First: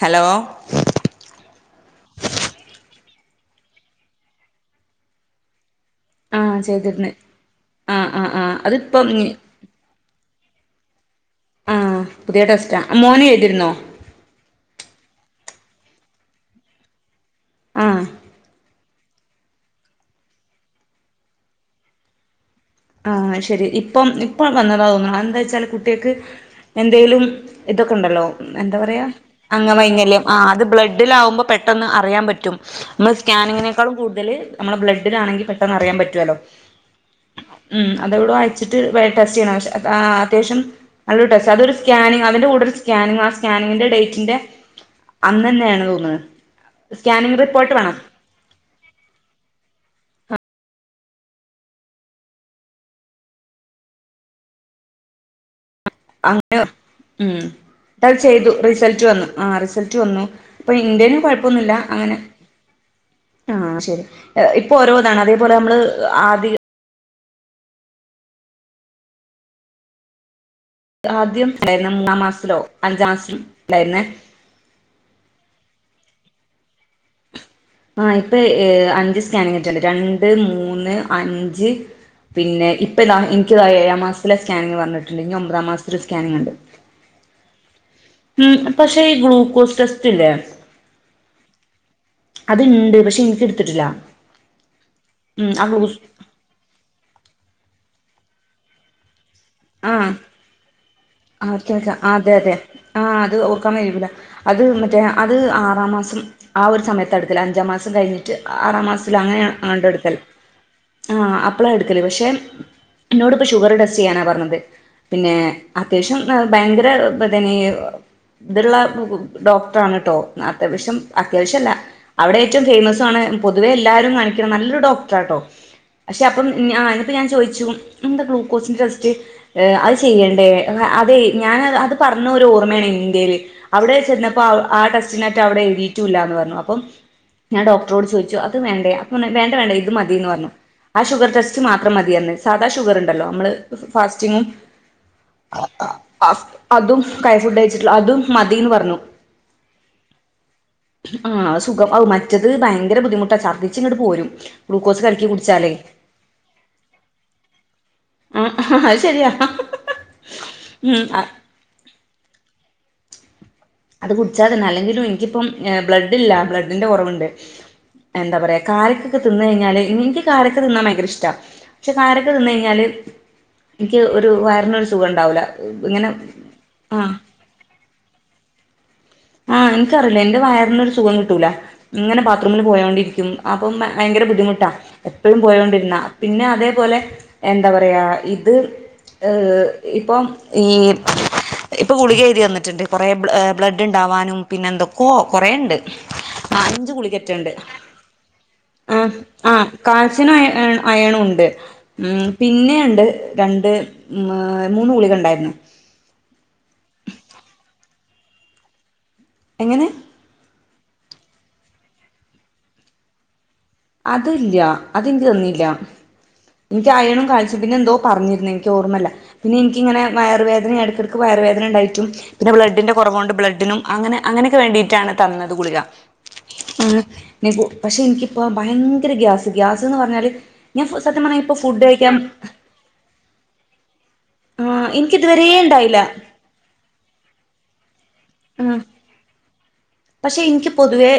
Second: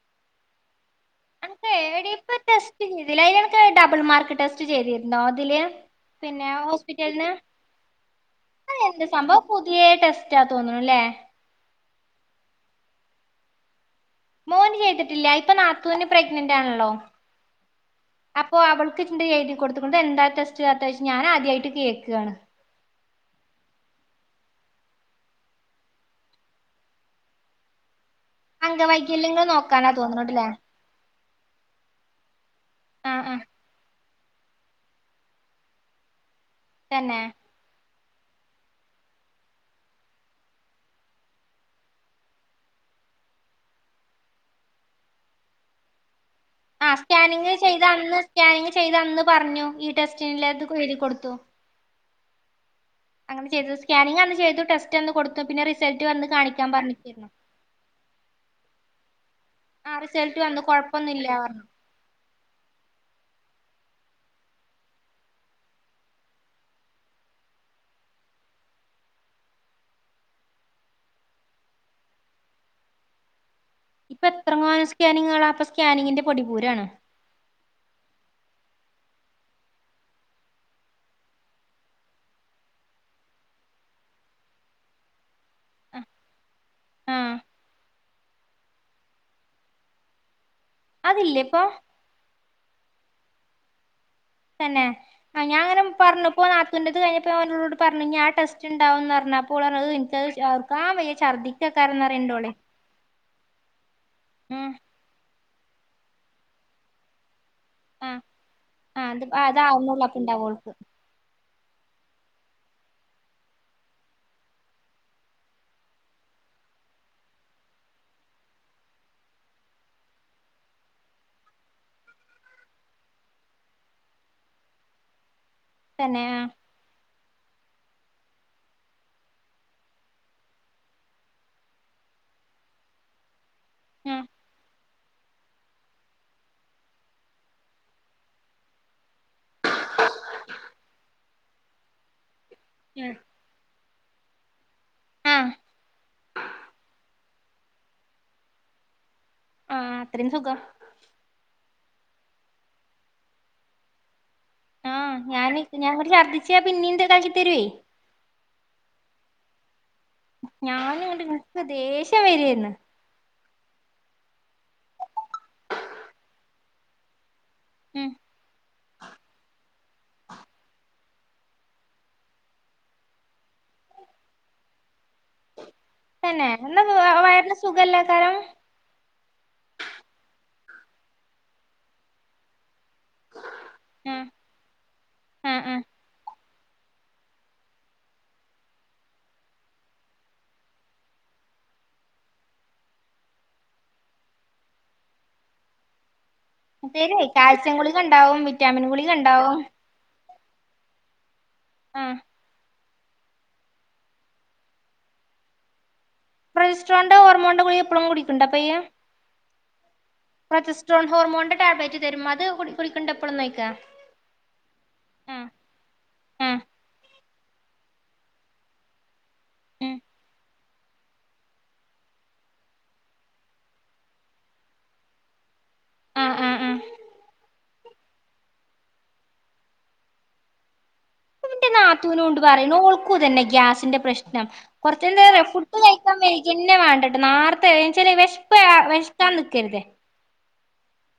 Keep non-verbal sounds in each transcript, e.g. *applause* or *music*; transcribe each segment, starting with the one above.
Hello അന ഇപ്പ test ചെയ്തില്ല അ എനക്ക് ഡബിൾ മാർക്ക് ടെസ്റ്റ് ചെയ്തിരുന്നോ തില് പിന്നെ ആഹ് ചെയ്തിരുന്ന് ഹോസ്പിറ്റലിന്ന് ആഹ് ആഹ് ആഹ് അത് എന്താ അതിപ്പം സംഭവം പുതിയ ടെസ്റ്റാ തോന്ന്ണു ലേ ആഹ് പുതിയ ടെസ്റ്റ ആഹ് മോനെ ചെയ്തിരുന്നോ മോന് ചെയ്തിട്ടില്ല ഇപ്പൊ നാത്തുന് പ്രഗ്നന്റ് ആണല്ലോ ആഹ് അപ്പൊ അവൾ ക്ക്ണ്ട് എഴുതി കൊടുത്ത് കൊണ്ട് എന്താ ടെസ്റ്റ് ആതായ്ച്ച് ഞാൻ ആദ്യായ്ട്ട് കേക്കാണ് ആഹ് ശരി ഇപ്പം ഇപ്പം വന്നതാണ് തോന്നുന്നത് എന്താച്ചാല് കുട്ട്യേക്ക് എന്തേലും ഇതൊക്കെണ്ടല്ലോ എന്താ പറയാ അംഗവൈകല്യങ്ങൾ അങ്ങ നോക്കാനാ വൈകല്യം ആ തോന്നുണുണ്ട്ല്ലേ അത് ബ്ലഡിലാവുമ്പോ പെട്ടെന്ന് അറിയാൻ പറ്റും നമ്മള് ആഹ് ആഹ് സ്കാനിങ്ങിനേക്കാൾ കൂടുതൽ നമ്മളെ ബ്ലഡിലാണെങ്കി പെട്ടെന്ന് അറിയാൻ പറ്റുവല്ലോ തന്നെ ഉം അതെവ്ടോ അയച്ചിട്ട് ടെസ്റ്റ് ചെയ്യണം അത്യാവശ്യം നല്ലൊ ടെസ്റ്റ് അതൊര് സ്കാനിങ് അതിന്റെ കൂടൊരു സ്കാനിങ് ആ സ്കാനിങ്ങിന്റെ ഡേറ്റിന്റെ അന്നന്നേണ് തോന്ന്ണ് ആ സ്കാനിങ് ചെയ്ത് അന്ന് സ്കാനിങ് ചെയ്ത് അന്ന് പറഞ്ഞു ഈ ടെസ്റ്റിൻലേത് എയ്തിക്കൊടുത്തു അങ്ങനെ ചെയ്തു സ്കാനിങ്ങ്ന്ന് ചെയ്തു ടെസ്റ്റ്ന്ന് കൊടുത്തു പിന്നെ റിസൾട്ട് വന്ന് കാണിക്കാൻ പറഞ്ഞിരുന്നു ഇ അത് ചെയ്തു റിസൾട്ട് വന്നു ആ റിസൾട്ട് വന്നു അപ്പൊ ഇന്റെന് കൊഴപ്പൊന്നുല്ല അങ്ങനെ ആ ശരി ഇപ്പൊ ഓരോതാണ് അതേപോലെ നമ്മൾ ആതിക ആദ്യം ണ്ടായിന്ന മൂന്നാം മാസത്തിലോ അഞ്ചാം മാസത്തിലോ ണ്ടായിന്നേ പ്പെത്രങ്ങാനം സ്കാനിങ്ങള പ്പ സ്കാനിങ്ങിന്റെ പൊടിപൂരാണ് ആഹ് ഇപ്പൊ അഞ്ച് സ്കാനിങ്ങെറ്റണ്ട് രണ്ട് മൂന്ന് അഞ്ച് പിന്നെ ഇപ്പതാ ഇൻക്ക്താ ഏഴാ മാസത്തിലെ സ്കാനിങ്ങ് പറഞ്ഞിട്ടുണ്ട് ഇനി ഒമ്പതാം മാസത്തിൽ സ്കാനിങ്ണ്ട് ആഹ് മ് പക്ഷേ ഈ ഗ്ലൂക്കോസ് ടെസ്റ്റ്ല്ലേ അതില്ലേപ്പൊ അത്ണ്ട് പക്ഷെ ഇൻക്ക്ട്ത്തിട്ടില്ല തന്നെ ആ ഞാൻങ്ങനെ പറഞ്ഞുപ്പൊ നത്തുന്റത് കഴിഞ്ഞപ്പോ അവനോട് പറഞ്ഞു ഇനി ആ ടെസ്റ്റ് ണ്ടാവന്നറഞ്ഞ ആഹ് *unintelligible* ആ ചക്ക അതെ അതെ ആ അത് ഓർക്കാൻ കഴിയൂല്ല അത് ഉം മറ്റേ അത് ആറാം മാസം ആ ഒരു സമയത്തട്ക്കല് അഞ്ചാം മാസം മാസം ആഹ് കഴിഞ്ഞിട്ട് ആറാം ആഹ് മാസത്തിൽ അത് അതാവുന്നൊള്ളൂ അങ്ങനെയങ്ങണ്ടട്ക്കൽ അപ്പ ഇണ്ടാവ ഓൾക്ക് ആ അപ്പളാ എടുക്കല് പക്ഷെ ന്നോട്പ്പ ഷുഗർ ടെസ്റ്റ് ചെയ്യാനാ പറഞ്ഞത് പിന്നെ അത്യാവശ്യം ഭയങ്കര പ്പതന്നെ ത്ള്ള ഡോക്ടറാണ് ട്ടോ അത്യാവശ്യം അത്യാവശ്യംല്ല അവിടെ ഏറ്റവും ഫേമസ്സ ആണ് പൊതുവെ എല്ലാവാരും കാണിക്കണ നല്ലൊരു ഡോക്ടറാട്ടോ തന്നെ പക്ഷെ അപ്പം ആഹ് ഇനിപ്പ ഞാൻ ചോദിച്ചു എന്താ ഗ്ലൂക്കോസിന്റെ ടെസ്റ്റ് അത് ചെയ്യണ്ടേ അതെ ഞാൻ അത് പറഞ്ഞ ഒരു ഓർമ്മയാണ് ഇൻറെല് അവിടെ ചെന്ന അപ്പൊ ആ ടെസ്റ്റിനായിട്ട് അവിടെ എഴുതിട്ടൂല്ലന്ന് പറഞ്ഞു അപ്പം ഞാൻ ഡോക്ടറോട് ചോദിച്ചു അത് വേണ്ട അ വേണ്ടേണ്ട ഇത് മതിയന്ന് പറഞ്ഞു ആ ഷുഗർ ടെസ്റ്റ് മാത്രം മതിയന്ന് സാധാ ആഹ് ഷുഗർുണ്ടല്ലോ നമ്മള് ഫാസ്റ്റിങ്ങും ആഹ് അതും കൈ ഫുഡ് അയച്ചിട്ടില്ല അതും മതിന്ന് പറഞ്ഞു ആഹ് അത്രേം സുഖം ആഹ് സുഖം ഔ മറ്റത് ഭയങ്കര ബുദ്ധിമുട്ടാ ഛർദ്ദിച്ചിങ്ങട്ട് പോരും ഗ്ലൂക്കോസ് ആഹ് കലക്കി ഞാന് കുടിച്ചാലേ ഞാനൊട്ട് ശർദ്ദിച്ച പിന്നീന്ത *unintelligible* തരുവേ ആഹഹഹ അത് ശരിയാ ഞാന് ഉം ഇങ്ങട്ട *unintelligible* ദേഷ്യം വരുവേര്ന്നു അത് കുടിച്ചാ തന്നെ അല്ലെങ്കിലും എനിക്കിപ്പം ബ്ലഡ്ഡില്ല ബ്ലഡിൻ്റെ കൊറവുണ്ട് ഉം എന്താ പറയാ കാരക്കൊക്കെ തിന്ന് കഴിഞ്ഞാല്നിക്ക് എനിക്ക് കാരക്ക തിന്നാ ഭയങ്കര ഇഷ്ടാ ക്ഷേ കാരക്ക തിന്നയ്ഞ്ഞാല് എനിക്ക് ഒരു വയറിനൊരു സുഖണ്ടാവില്ല തന്നെ എന്നാ വയറിന് സുഖല്ലാകാരം ആഹ് എംക്കറില്ല എന്റെ വയറിന്നൊരു സുഖം കിട്ടൂല ഇങ്ങനെ ബാത്റൂമില് പോയോണ്ടി ക്കും അപ്പം ഭയങ്കര ആഹ് ബുദ്ധിമുട്ടാ എപ്പഴും ആഹ് ആഹ് പോയൊണ്ടിരുന്ന പിന്നെതേപോലെ എന്താ പറയാ ഇത് ഇപ്പൊം ഈ ഇപ്പൊ ഗുളിക എയ്തി അന്നിട്ടുണ്ട് കൊറെ ബ്ലഡ് ഡ്ണ്ടാവാനും പിന്നെന്തൊക്കോ കൊറേണ്ട് ആ അഞ്ച ശരിയായി ഗുളിക്കറ്റണ്ട് കാൽസ്യം ഗുളിക ഉണ്ടാവും വിറ്റാമിൻ ഗുളിക ആഹ് ഉണ്ടാവും ആഹ് കാൽസിനു അയ അയ് അയണുണ്ട് ആഹ് ഉം പിന്നെണ്ട് രണ്ട് മ മൂന്ന് ഗുളികൊണ്ടാരുന്നു പ്രൊയ്സ്റ്റ്രോണ്ടെ ഹോർമോണ്ടെ ഗുളിയ ഇപ്പോഴും കുടിക്ക്ണ്ട അപ്പയ് എങ്ങനെ പ്രൊജസ്ട്രോൺ ഹോർമോന്റെ ടാബ്ലേറ്റ് തരും അത് കു കുടിക്കണ്ട്പ്പളും നോയ്ക്കാ അത് ല്ല്യ അതെനിക്ക് തന്നില്ല ആഹ് എനിക്ക് അയണും കാൽസോം പിന്നെന്തോ പറഞ്ഞിരുന്നു എനിക്ക് ഓർമ്മല്ല പിന്നെ ഉം എനിക്കിങ്ങനെ വയറുവേദന എടുക്കെടുക്ക് വയറ് വേദനണ്ടായിട്ടും പിന്ന ബ്ലഡിന്റെ കൊറവൊണ്ട് ബ്ലഡിനും അങ്ങനെ അങ്ങനൊക്കെ വേണ്ടീട്ടാണ് തന്നത് ഗുക ആഹ് ആഹ് ആഹ് ആ നിഗു പക്ഷെ എനിക്കിപ്പോ ഭയങ്കര ഗ്യാസ് ഗ്യാസ്ന്ന് പറഞ്ഞാല് ഞാ സത്യം പറഞ്ഞാൽ ഇപ്പോ ഫുഡ് കഴിക്കാം ക്കുതന്നെ ഗ്യാസിന്റെ പ്രശ്നം ആ കുറച്ചന്ത എനിക്കിതുവരേ *unintelligible* ഫുഡ് ഉണ്ടായില്ല കഴിക്കാൻ പിന്നെ വേണ്ടട്ട് നേർത്തെ ഏച്ചാല് വെശ്പ്പ് വെശ്ക്കാൻ നിക്കരുത് പക്ഷെ എനിക്ക് പൊതുവേ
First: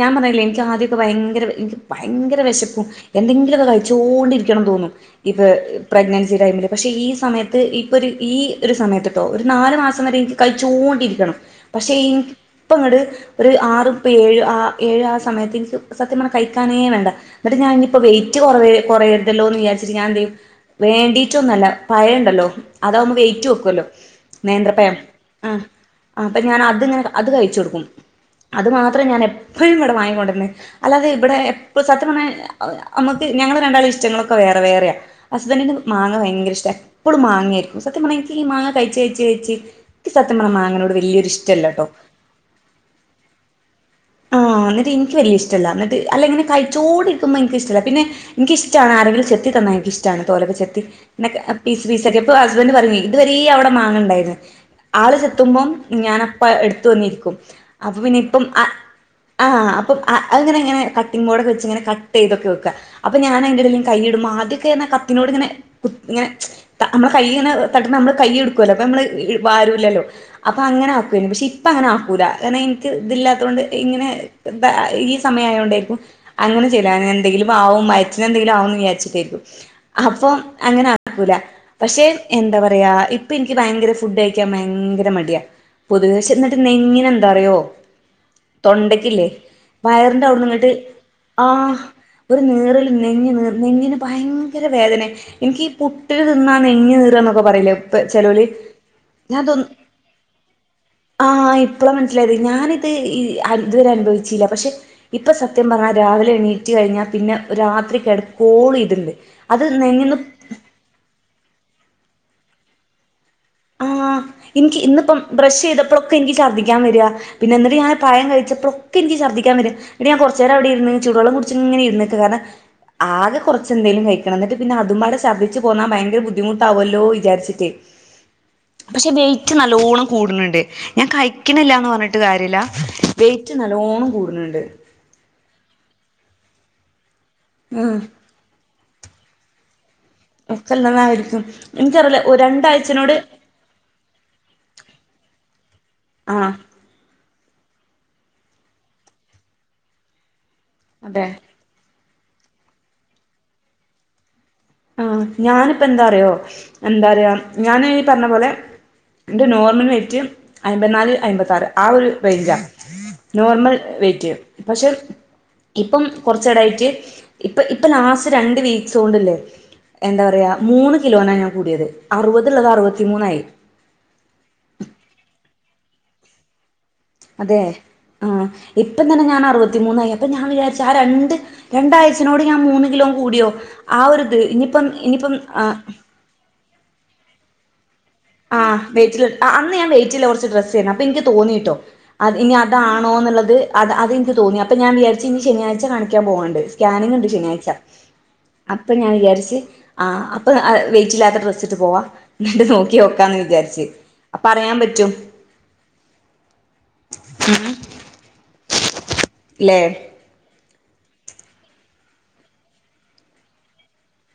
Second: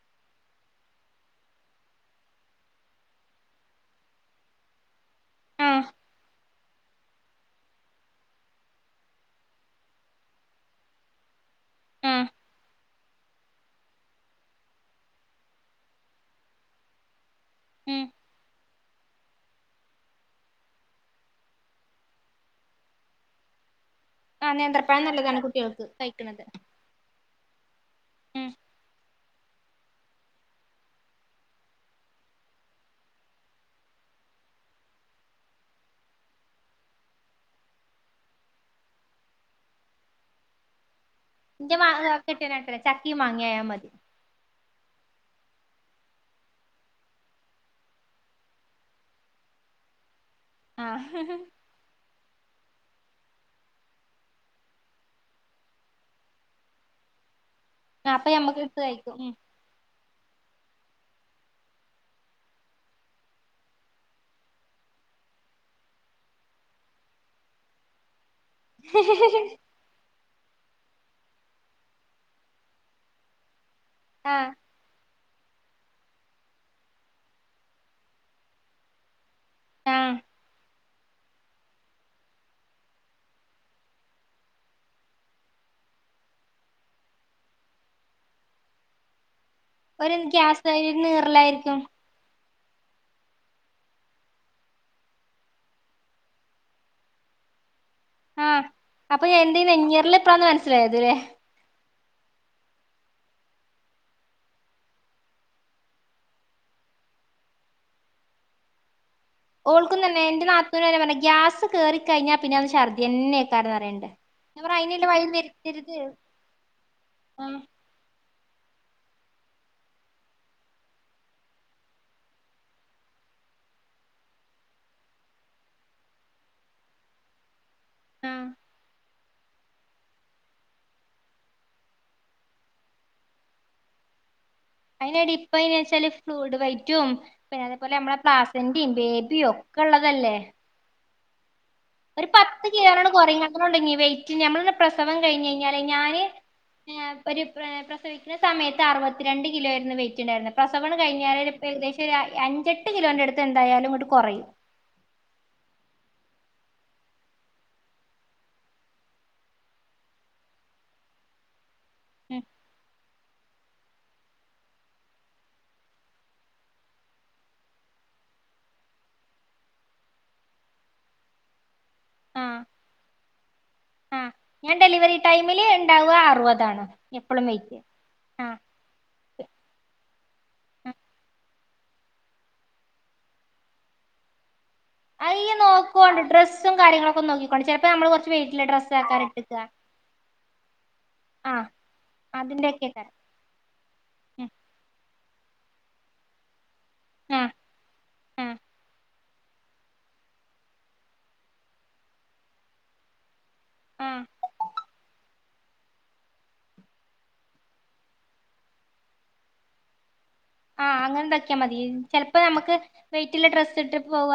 ഞാൻ പറല്ലേ എനിക്ക് ആദ്യൊക്കെ ഭയങ്കര എനിക്ക് ഭയങ്കര വെശപ്പ എന്തെങ്കിലുക്ക കയ്ച്ചോണ്ടിരിക്കണന്ന് തോന്നും ഇപ്പൊ ആഹ് പ്രഗ്നൻസി ടൈമില് പക്ഷേ ഈ സമയത്ത് ഇപ്പൊരു ഈ ഒരു സമയത്ത്ട്ടോ ഒരു നാല് മാസം വരെ എനിക്ക് കയ്ച്ചോണ്ടിരിക്കണം പക്ഷെ ആഹ് ഇപ്പങ്ങട് ഒരു ആറ്പ്പേഴ് ആ ഏഴ് ആ സമയത്ത് എനിക്ക് സത്യംപറന കഴിക്കാനേ വേണ്ട ന്നിട്ട് ഞാനിനിയിപ്പ ഉം വെയിറ്റ് കൊറയ കൊറയരുതല്ലോന്ന് വിചാരിച്ചിട്ട് ഞായെന്തെയും വേണ്ടീട്ടൊന്നല്ല പയണ്ടല്ലോ അതാവുമ്പോ വെയിറ്റ് വെക്കല്ലോ ആഹ് നേന്ത്രപ്പയം നേന്ത്രപ്പഴം നല്ലതാണ് ആഹ് കുട്ടികൾക്ക് ആഹ് അപ്പ കഴിക്ക്ണത് ഞാനതിങ്ങനെ അത് കഴിച്ചൊടുക്കും ഉം അതു മാത്രം ഞാനെപ്പോഴുംവ്ടെ വാങ്ങിക്കൊണ്ടിന്നന്ന് അല്ലാതെ ഇവിടെ എപ്പളു സത്യ പറണ അമ്മക്ക് ഞങ്ങടരണ്ടാളെം ഇഷ്ടങ്ങളൊക്കെ വേറെ വേറെയാ അസ്ബന്റിന് മാങ്ങ ഭയങ്കര ഇഷ്ട എപ്പളും മാങ്ങേയിരിക്കും സത്യംപറഞാ യ്ക്ക് ഈ മാങ്ങ കയ്ച്ച കയ്ച്ച കയ്ച്ച് യ്ക്ക് സത്യംപറ മാങ്ങേനോട് വല്യൊരിഷ്ടം *unintelligible* ചക്കേ മാങ്ങയായാ മതി ആ ന്നിട്ട് ഇൻക്ക് വല്യ ഇഷ്ടല്ല ന്നിട്ട് അല്ല ഇങ്ങനെ കഴിച്ചോണ്ടിരിക്കുമ്പോ ഇൻക്കിഷ്ടല്ല പിന്നെ ഇൻക്കിഷ്ടാണ് ആരെങ്കിലും ചെത്തിത്തന്ന ഇൻക്കിഷ്ടാണ് തോലെക്കെ ചെത്തി ആഹ് എ പീസ്പീസാക്കി പ്പൊ ഹസ്ബൻഡ് പറഞ്ഞേ ഇതുവരേ അവ്ടെ മാങ്ങേണ്ടാരുന്നു ആള് ചെത്തുമ്പം ഞാനപ്പ എടുത്ത് വന്നിക്കും അപ്പൊപിന്നെ ഇപ്പം കയിക്കും ആഹ് അപ്പം അത്ങ്ങനെങ്ങനെ കട്ടിംങ് ബോർഡൊക്കെച്ച്ങ്ങനെ കട്ട് ചെയ്തൊക്കെ വെക്ക്കാ അപ്പൊ ഞാൻ അയിന്റെ എടേൽ കയിടും ആദ്യൊക്കെ ഇങ്ങനെ കത്തിനോട് ഇങ്ങനെ കു ഇങ്ങനെ നമ്മള കൈ ഇങ്ങനെ എഹ് തട്ട്മ്മ നമ്മള് കൈ എടുക്കുവല്ലോ അപ്പൊ മ്മള് വാരൂല്ലല്ലോ അപ്പം അങ്ങനെ ആക്കുവേയ്നു പക്ഷെ ഇപ്പം അങ്ങന ആക്കൂല കാരണം എനിക്ക് ഇതില്ലാത്തുകൊണ്ട് ഇങ്ങനെ ആഹ് അ ഈ സമയയൊണ്ടേയിരിക്കും അങ്ങനെ ചെയ്‌ല എന്തെങ്കിലും ആവും വയറ്റിന് എന്തെങ്കിലും ആവുന്ന് വിചാരിച്ചിട്ടേയിരിക്കും ആഹ് അപ്പം അങ്ങന ക്കൂല പക്ഷെ എന്താ പറയാ ഇപ്പം എനിക്ക് ഭയങ്കര ഫുഡ് കഴിക്കാൻ ഭയങ്കര മടിയാ പൊതുവേ ശന്നിട്ട് നെഞ്ഞിന് എന്താറിയോ തൊണ്ടയ്ക്കില്ലേ ഒരു വയറിന്റെ അവിടുന്ന് ഗ്യാസ് ഇങ്ങട്ട് ഒരു ആഹ് നീറലായിരിക്കും ഒരു നീറല് നെഞ്ഞ് നീറ് നെഞ്ഞിന് ഭയങ്കര വേദനേ എനിക്ക് ഈ പുട്ട് തിന്നാ നെഞ്ഞ് നീറാന്നൊക്കെ പറയില്ല ചെലോല് ആഹ് അപ്പൊ ഞാൻ എന്റെ ഈ തൊന്ന് നെഞ്ഞീറല് ഇപ്പളാന്ന് മനസ്സിലായത് ല്ലേ ആഹ് എന് ഇപ്പോളാ മനസ്സിലായത് ഞാനിത് ഈ അ ഇതുവരെ അനുഭവിച്ചില്ല പക്ഷെ ഇപ്പ സത്യം പറഞ്ഞാ രാവിലെ എണീറ്റ് കഴിഞ്ഞാൽ പിന്നെ രാത്രി കെടക്കുവോളം ഇത്ണ്ട് ഓൾക്കും തന്നെ എന്റെ നാത്തൂന്റെ കാര്യം പറഞ്ഞെ ഗ്യാസ് കേറിക്കഴിഞ്ഞാൽ പിന്നെ അത് ഛർദ്ദിയെന്നെ ആയിക്കാരം പറയ്ണ്ട് പറയും ഇനിക്ക് അയിന്ള്ള ഇന്നിപ്പം വഴി ബ്രഷ് വരുത്തരുത് ചെയ്തപ്പോളൊക്കെ ഇൻക്ക് ഛർദ്ദിക്കാൻ വരാ പിന്ന ആഹ് എന്നിട്ട് ഞാൻ പയം കയിച്ചപ്പോളൊ എനിക്ക് ശർദ്ധിക്കാൻ വെരുംപിന്ന ഞാൻ കൊറച്ച് നേരം ഇരുന്ന് ചൂട് വെള്ളം കുടിച്ച് ഇങ്ങനെ ഇര്ന്ന്ക്ക് കാരണം ആകെ കുറച്ചെന്തേലും കയിക്കണം എന്നിട്ട് പിന്നെ അതുംപാടെ ശർദിച്ചു പോന്നാൽ ഭയങ്കര ബുദ്ധിമുട്ടാവുല്ലോ വിചാരിച്ചിട്ട് ആഹ് പക്ഷെ വെയിറ്റ് നല്ലോണ്ണം കൂടുണ്ണ്ണ്ട് ഞാൻ കയിക്കിണില്ലാന്ന് പറഞ്ഞിട്ട് കാര്യല്ല വെയിറ്റ് നല്ലോണ്ണം കൂടുന്ന്ണ്ട് അയിനെടി ഇപ്പ വെച്ചാല് ഫ്ലൂയിഡ് വെയ്റ്റും പിന്നെ അതേപോലെ ഉം നമ്മെ പ്ലാസ് *unintelligible* ബേബി ഒക്കെ ഇള്ളതല്ലേ *unintelligible* ആയിര്ക്കും ഒരു പത്ത് കിലോനോണ് അട്ട് കുറയും അങ്ങനൊണ്ട് നീ വെയിറ്റ് ഞമ്മള പ്രസവം കഴിഞ്ഞ് കഴിഞ്ഞാല് ഞാന് ആഹ് ഒരു പ്രസവിക്ക്ണ സമയത്ത് അറുപന്ത്രണ്ട് രണ്ട് കിലോ ആയിരുന്നു വെയിറ്റ് ഇണ്ടായിരുന്നത് പ്രസവം അങ്ങട് അതെ കഴിഞ്ഞാൽ ഏകദേശം ഒരു അഞ്ചെട്ട് കിലോന്റെ അടുത്ത് എന്തായാലും ഇങ്ങട്ട് കുറയും ആ ഞാനിപ്പ എന്താ റയോ എന്താ റയാ ഞൻ പറഞ്ഞ പോലെ ന്റെ നോർമൽ വെയിറ്റ് അയിമ്പ നാല് അയിമ്പത്താറ് ആ ഒരു ഉം റെയിഞ്ചാ നോർമൽ വെറ്റ് പക്ഷെ ഇപ്പം കുറച്ചടായിട്ട് ഇപ്പ ഇപ്പൊ ലാസ്റ്റ് രണ്ട് വീക്സ് കൊണ്ട്ല്ലേ എന്താ പറയാ മൂന്ന് കിലോനാ ഞാൻ കൂടിയത് അറുപത്ള്ളത് അറുപത്തി മൂന്നായി ആ ഞാൻ ഡെലിവറി ടൈമില് ഉണ്ടാവുക അറുപതാണ് എപ്പളും അതെ വെയിറ്റ് ആ ആഹ് ഇപ്പം തന്നെ ഞാൻ അറുപത്തിമൂന്നായി അപ്പൊ ഞാൻ വിചാരിച്ച ആ രണ്ട് രണ്ടാഴ്ചനോട് ഞാൻ മൂന്ന് കിലോ കൂടിയോ ആ ഒരു ഇത് ഇനി അയ്യ നോക്കോണ്ടണ്ട് ഡ്രസ്സും കാര്യങ്ങളൊക്കെ നോക്കിക്കോണ്ട് ചിലപ്പോ നമ്മൾ ആ വയിറ്റിൽ ആ അന്ന് ഞാൻ വെറ്റില കുറച്ച് ഡ്രസന്നി അപ്പൊ എനിക്ക് ആഹ് തോന്നിയിട്ടോ അത് ഇനി അതിന്റെയൊക്കെ അതാണോ എന്നുള്ളത് അത് അതെനിക്ക് ഉം തോന്നി അപ്പൊ ഞാൻ വിചാരിച്ചിഇനി ശനിയാഴ്ച കാണിക്കാൻ പോകാണ്ട് സ്കാനിങ്ങ ഉണ്ട് ആഹ് ശനിയാഴ്ച ആഹ് അപ്പൊ ഞാൻ വിചാരിച്ച് ആഅപ്പ വെയിറ്റ ഇല്ലാത്ത ഡ്രസ്സിട്ട് പോവാ എന്നിട്ട് നോക്കി നോക്കാന്ന് വിചാരിച്ചു ആഹ് അ പറയാൻ പറ്റും ല്ലേ ആഹ് അങ്ങനെ ണ്ടാക്കിയ മതി ചിലപ്പ് നമുക്ക് വെയിറ്റുള്ള ഡ്രസ്സ്ട്ട് പോവ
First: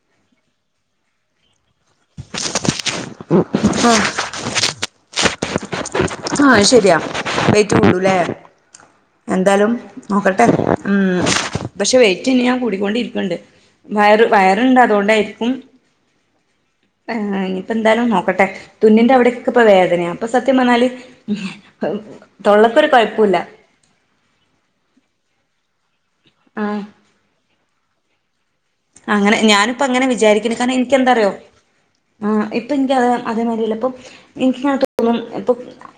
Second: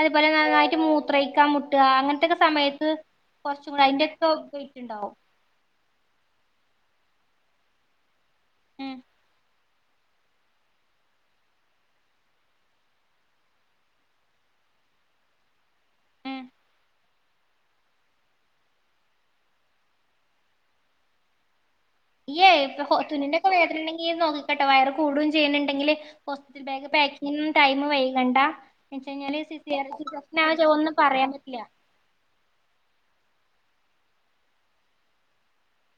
അതുപോലെ നാന്നായിട്ട് മൂത്രയ്ക്കമു ട്ടാ അങ്ങനത്തെക്കെ സമയത്ത് കൊറച്ചും ക ആഹ് അയ്ന്റെക്കെ പോയിറ്റ്ണ്ടാവും ആഹ് അഹ് ശരിയാ വെയിറ്റ് കൂടുലേ ഉം എന്താലും നോക്കട്ടെ ഉം പക്ഷെ വൈറ്റ് ഇനി ഞാൻ കൂടിക്കൊണ്ടിരിക്ണ്ട് വയറ് വയറുണ്ട് അതുകൊണ്ടേരിക്കും ഉം ആഹ് ഇനിയിപ്പോ എന്തായാലും നോക്കട്ടെ തുന്നിന്റെ അവിടെക്കെ ഇപ്പൊ വേദനയാ അപ്പൊ സത്യം പറഞ്ഞാല് തൊള്ളക്കൊരു *unintelligible* കേട്ട കൊഴപ്പുല്ല വയറ് കൂടും ചെയ്യ്ന്നുണ്ടെങ്കില് ഹോസ്പിറ്റൽ ആഹ് ബാഗ് പാക്കിങ്ങും ടൈമ് വൈകണ്ട *inaudible* അങ്ങനെ ഞാനിപ്പ അങ്ങനെ ആ ഇപ്പെനിക്ക് അതേ അതേമാതിരില്ല ഇപ്പൊ എനിക്ക്ങ്ങനെ തോന്നും ഇപ്പൊ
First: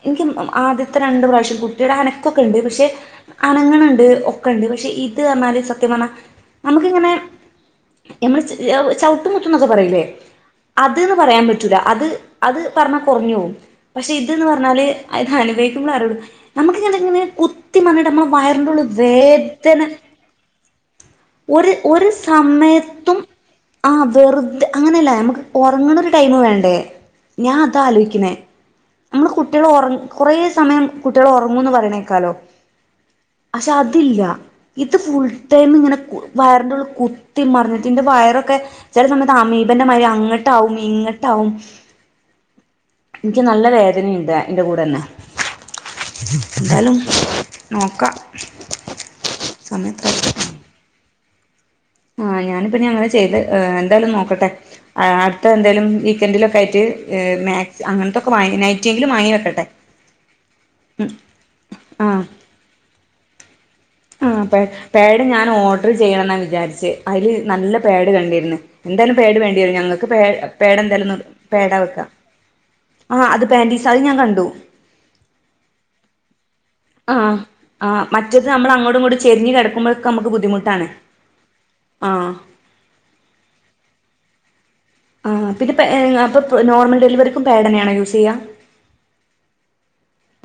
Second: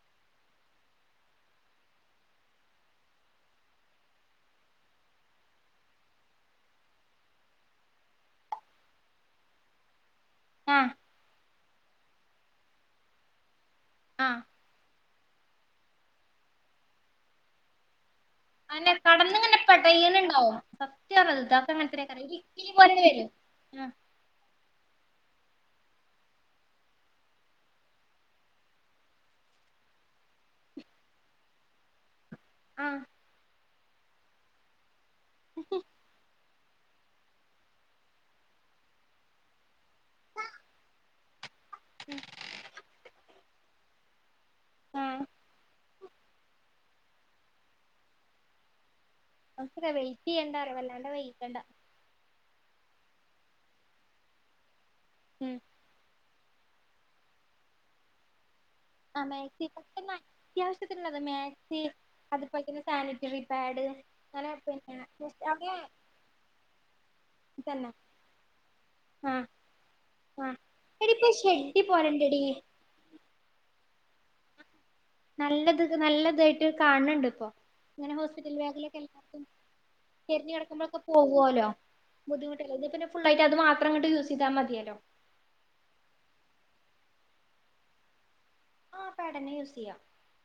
ഇൻക്ക് ആദ്യത്തെ രണ്ട് പ്രാവശ്യം കുട്ടീടെ അനക്കൊക്കെ ഉണ്ട്. പക്ഷെ അനങ്ങ്നുണ്ട് ഒക്കെ ഉണ്ട് പക്ഷെ ഇത് പറഞ്ഞാല് സത്യം പറഞ്ഞാല് നമുക്ക് ഇങ്ങനെ - നമ്മള് ച ചവിട്ടും കുത്തും ന്നൊക്കെ പറയിലേ ആഹ് അത്ന് പറയാ പറ്റൂല അത് അത് പറഞ്ഞാ കൊറഞ്ഞുപോവും പക്ഷേ ആഹ് ഇത്ന്ന് പറഞ്ഞാല് - അത് അനുഭവിക്കുമ്പോൾ അ റിയ്ള്ളൂ നമുക്ക് അത് അങ്ങനെ കുത്ത്- ത്തി മറിഞ്ഞിട്ട് നമ്മള് വയറിന്റെ ഉള്ളില് അതെന്നെ കടന്നിങ്ങനെ വേദന പെടയണുണ്ടാവും സത്യാണത് ഒരു ഇത്താത്തക്ക് അങ്ങനത്തെ ഒര് ഒരു സമയ- ഇക്കിലി പോലെ സമയത്തും വരും ആഹ് - വെറുതെ അങ്ങനെയല്ല ഞമുക്ക് ഒറങ്ങണ ഒരു ടൈം വേണ്ടേ ഞാൻ അതാ ആലോചിക്കുന്നേ നമ്മള് കുട്ടികള് ഒറ കൊറെ സമയം കുട്ടികള് ഒറങ്ങുന്ന് പറയണ കെക്കാലോ ആഹ് പക്ഷെ അതില്ല ഇത് ഫുൾ ടൈം ഇങ്ങനെ വയറിന്റെ ഉള്ളില് കു- കുത്തിമറിഞ്ഞിട്ട് എന്റെ വയറൊക്കെ ചെല സമയത്ത് അമീപന്റെ മാതിരി അങ്ങോട്ടാവും ഇങ്ങട്ടാവും- *inaudible* എനിക്ക് നല്ല വേദനയുണ്ട് അയി ൻ്റെ കൂടെന്നെ. ആഹ് എന്നാലും നൊക്കാം നമക്ക് വെയിറ്റ് ചെയ്യ്ണ്ട വല്ലാണ്ട് വൈകിക്കണ്ട. ആഹ് ഞാനിപ്പ ഇനി അങ്ങനെ ചെയ്ത് എന്തായാലും നോക്കട്ടെ അടുത്ത ഉം. എന്തായാലും ഈ.. സെക്കൻഡി *unintelligible* ലൊക്കെയിട്ട് മാക് അങ്ങനത്തൊക്കെ വാങ്ങി നൈറ്റെങ്കിലും ആ വാങ്ങി വെക്കട്ടെ മാക്സി പക്ഷെ ന- ഉം അത്യാവശ്യത്തിനുള്ളത് മാക്സി ആഹ് അതുപോലെ തന്നെ സാനിറ്ററി പാഡ്- ആ അങ്ങനെ പാട് പിന്നെ പാട് ജസ്റ്റ് ഞാൻ അവിടെ ഓർഡർ ചെയ്യണംന്നാ വിചാരിച്ചെ അതില് നല്ല തന്നെ പാട് കണ്ടിരുന്ന് എന്തായാലും പാട് ആഹ് വേണ്ടിവരും ഞങ്ങൾക്ക് പേ ആഹ് പേട് എന്തായാലും ഇപ്പൊ പേട ഷെഡി വെക്കാം പോലെണ്ടെടി എടി ആഹ് അത് പാൻറ്റീസാ അത് ഞാൻ കണ്ടു നല്ലത് നല്ലത് കാണണ്ട് ആഹ് ഇപ്പൊ ആഹ് ഇങ്ങനെ മറ്റത് ഹോസ്പിറ്റൽ നമ്മൾ ബേഗിലൊക്കെ അങ്ങോട്ടും ഇങ്ങോട്ടും എല്ലാവർക്കും ചെരിഞ്ഞ് കിടക്കുമ്പോഴൊക്കെ നമുക്ക് ചെരിഞ്ഞു ബുദ്ധിമുട്ടാണ് കെടുമ്പോഴൊക്കെ പോകുല്ലോ ആഹ് അല്ലെങ്കിൽ പിന്നെ ഫുൾളായിട്ട് അത് മാത്രങ്ങട്ട് യൂസ് ചെയ്താമതിയല്ലോ ആഹ് പിന്നെ അപ്പൊ നോർമൽ ഡെലിവറിക്കും പാഡ് തന്നെയണോ യൂസ് ചെയ്യാ ആഹ് പാട് തന്നെ യൂസ് ചെയ്യ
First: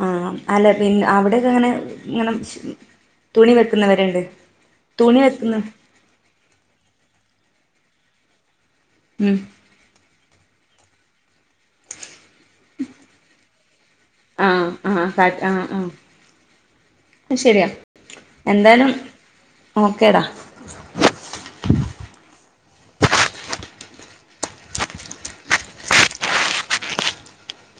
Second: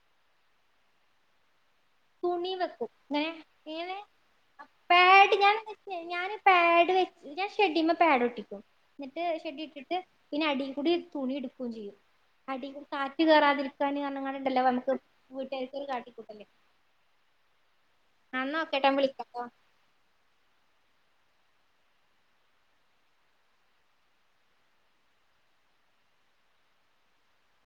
ആഹ് അല്ല പിന്നെ അവിടെയക്കെ അങ്ങനെ- അങ്ങനെ തുണി വെക്കും ഇങ്ങനെ തുണി ഇങ്ങനെ വെക്കുന്നവരണ്ട് തുണിവെക്കുന്നു ! ! ! ! ! ! ! ഉം ! ! ! പിന്നെ അടിൽകൂടി തുണി ഉടുക്കുകയും ചെയ്യും അടിയില് കാറ്റ് കയറാതിരിക്കാൻ പറഞ്ഞങ്ങണ്ട് ആ ഉണ്ടലോ നമുക്ക് ആ കാ വീട്ടുകാരു കാട്ടിക്കൂട്ടല്ലേ ശരിയാണ് എന്ന ഓകെ ട്ടാ ഞാൻ വിളിക്കാ ട്ടോ ഓക്കെടാ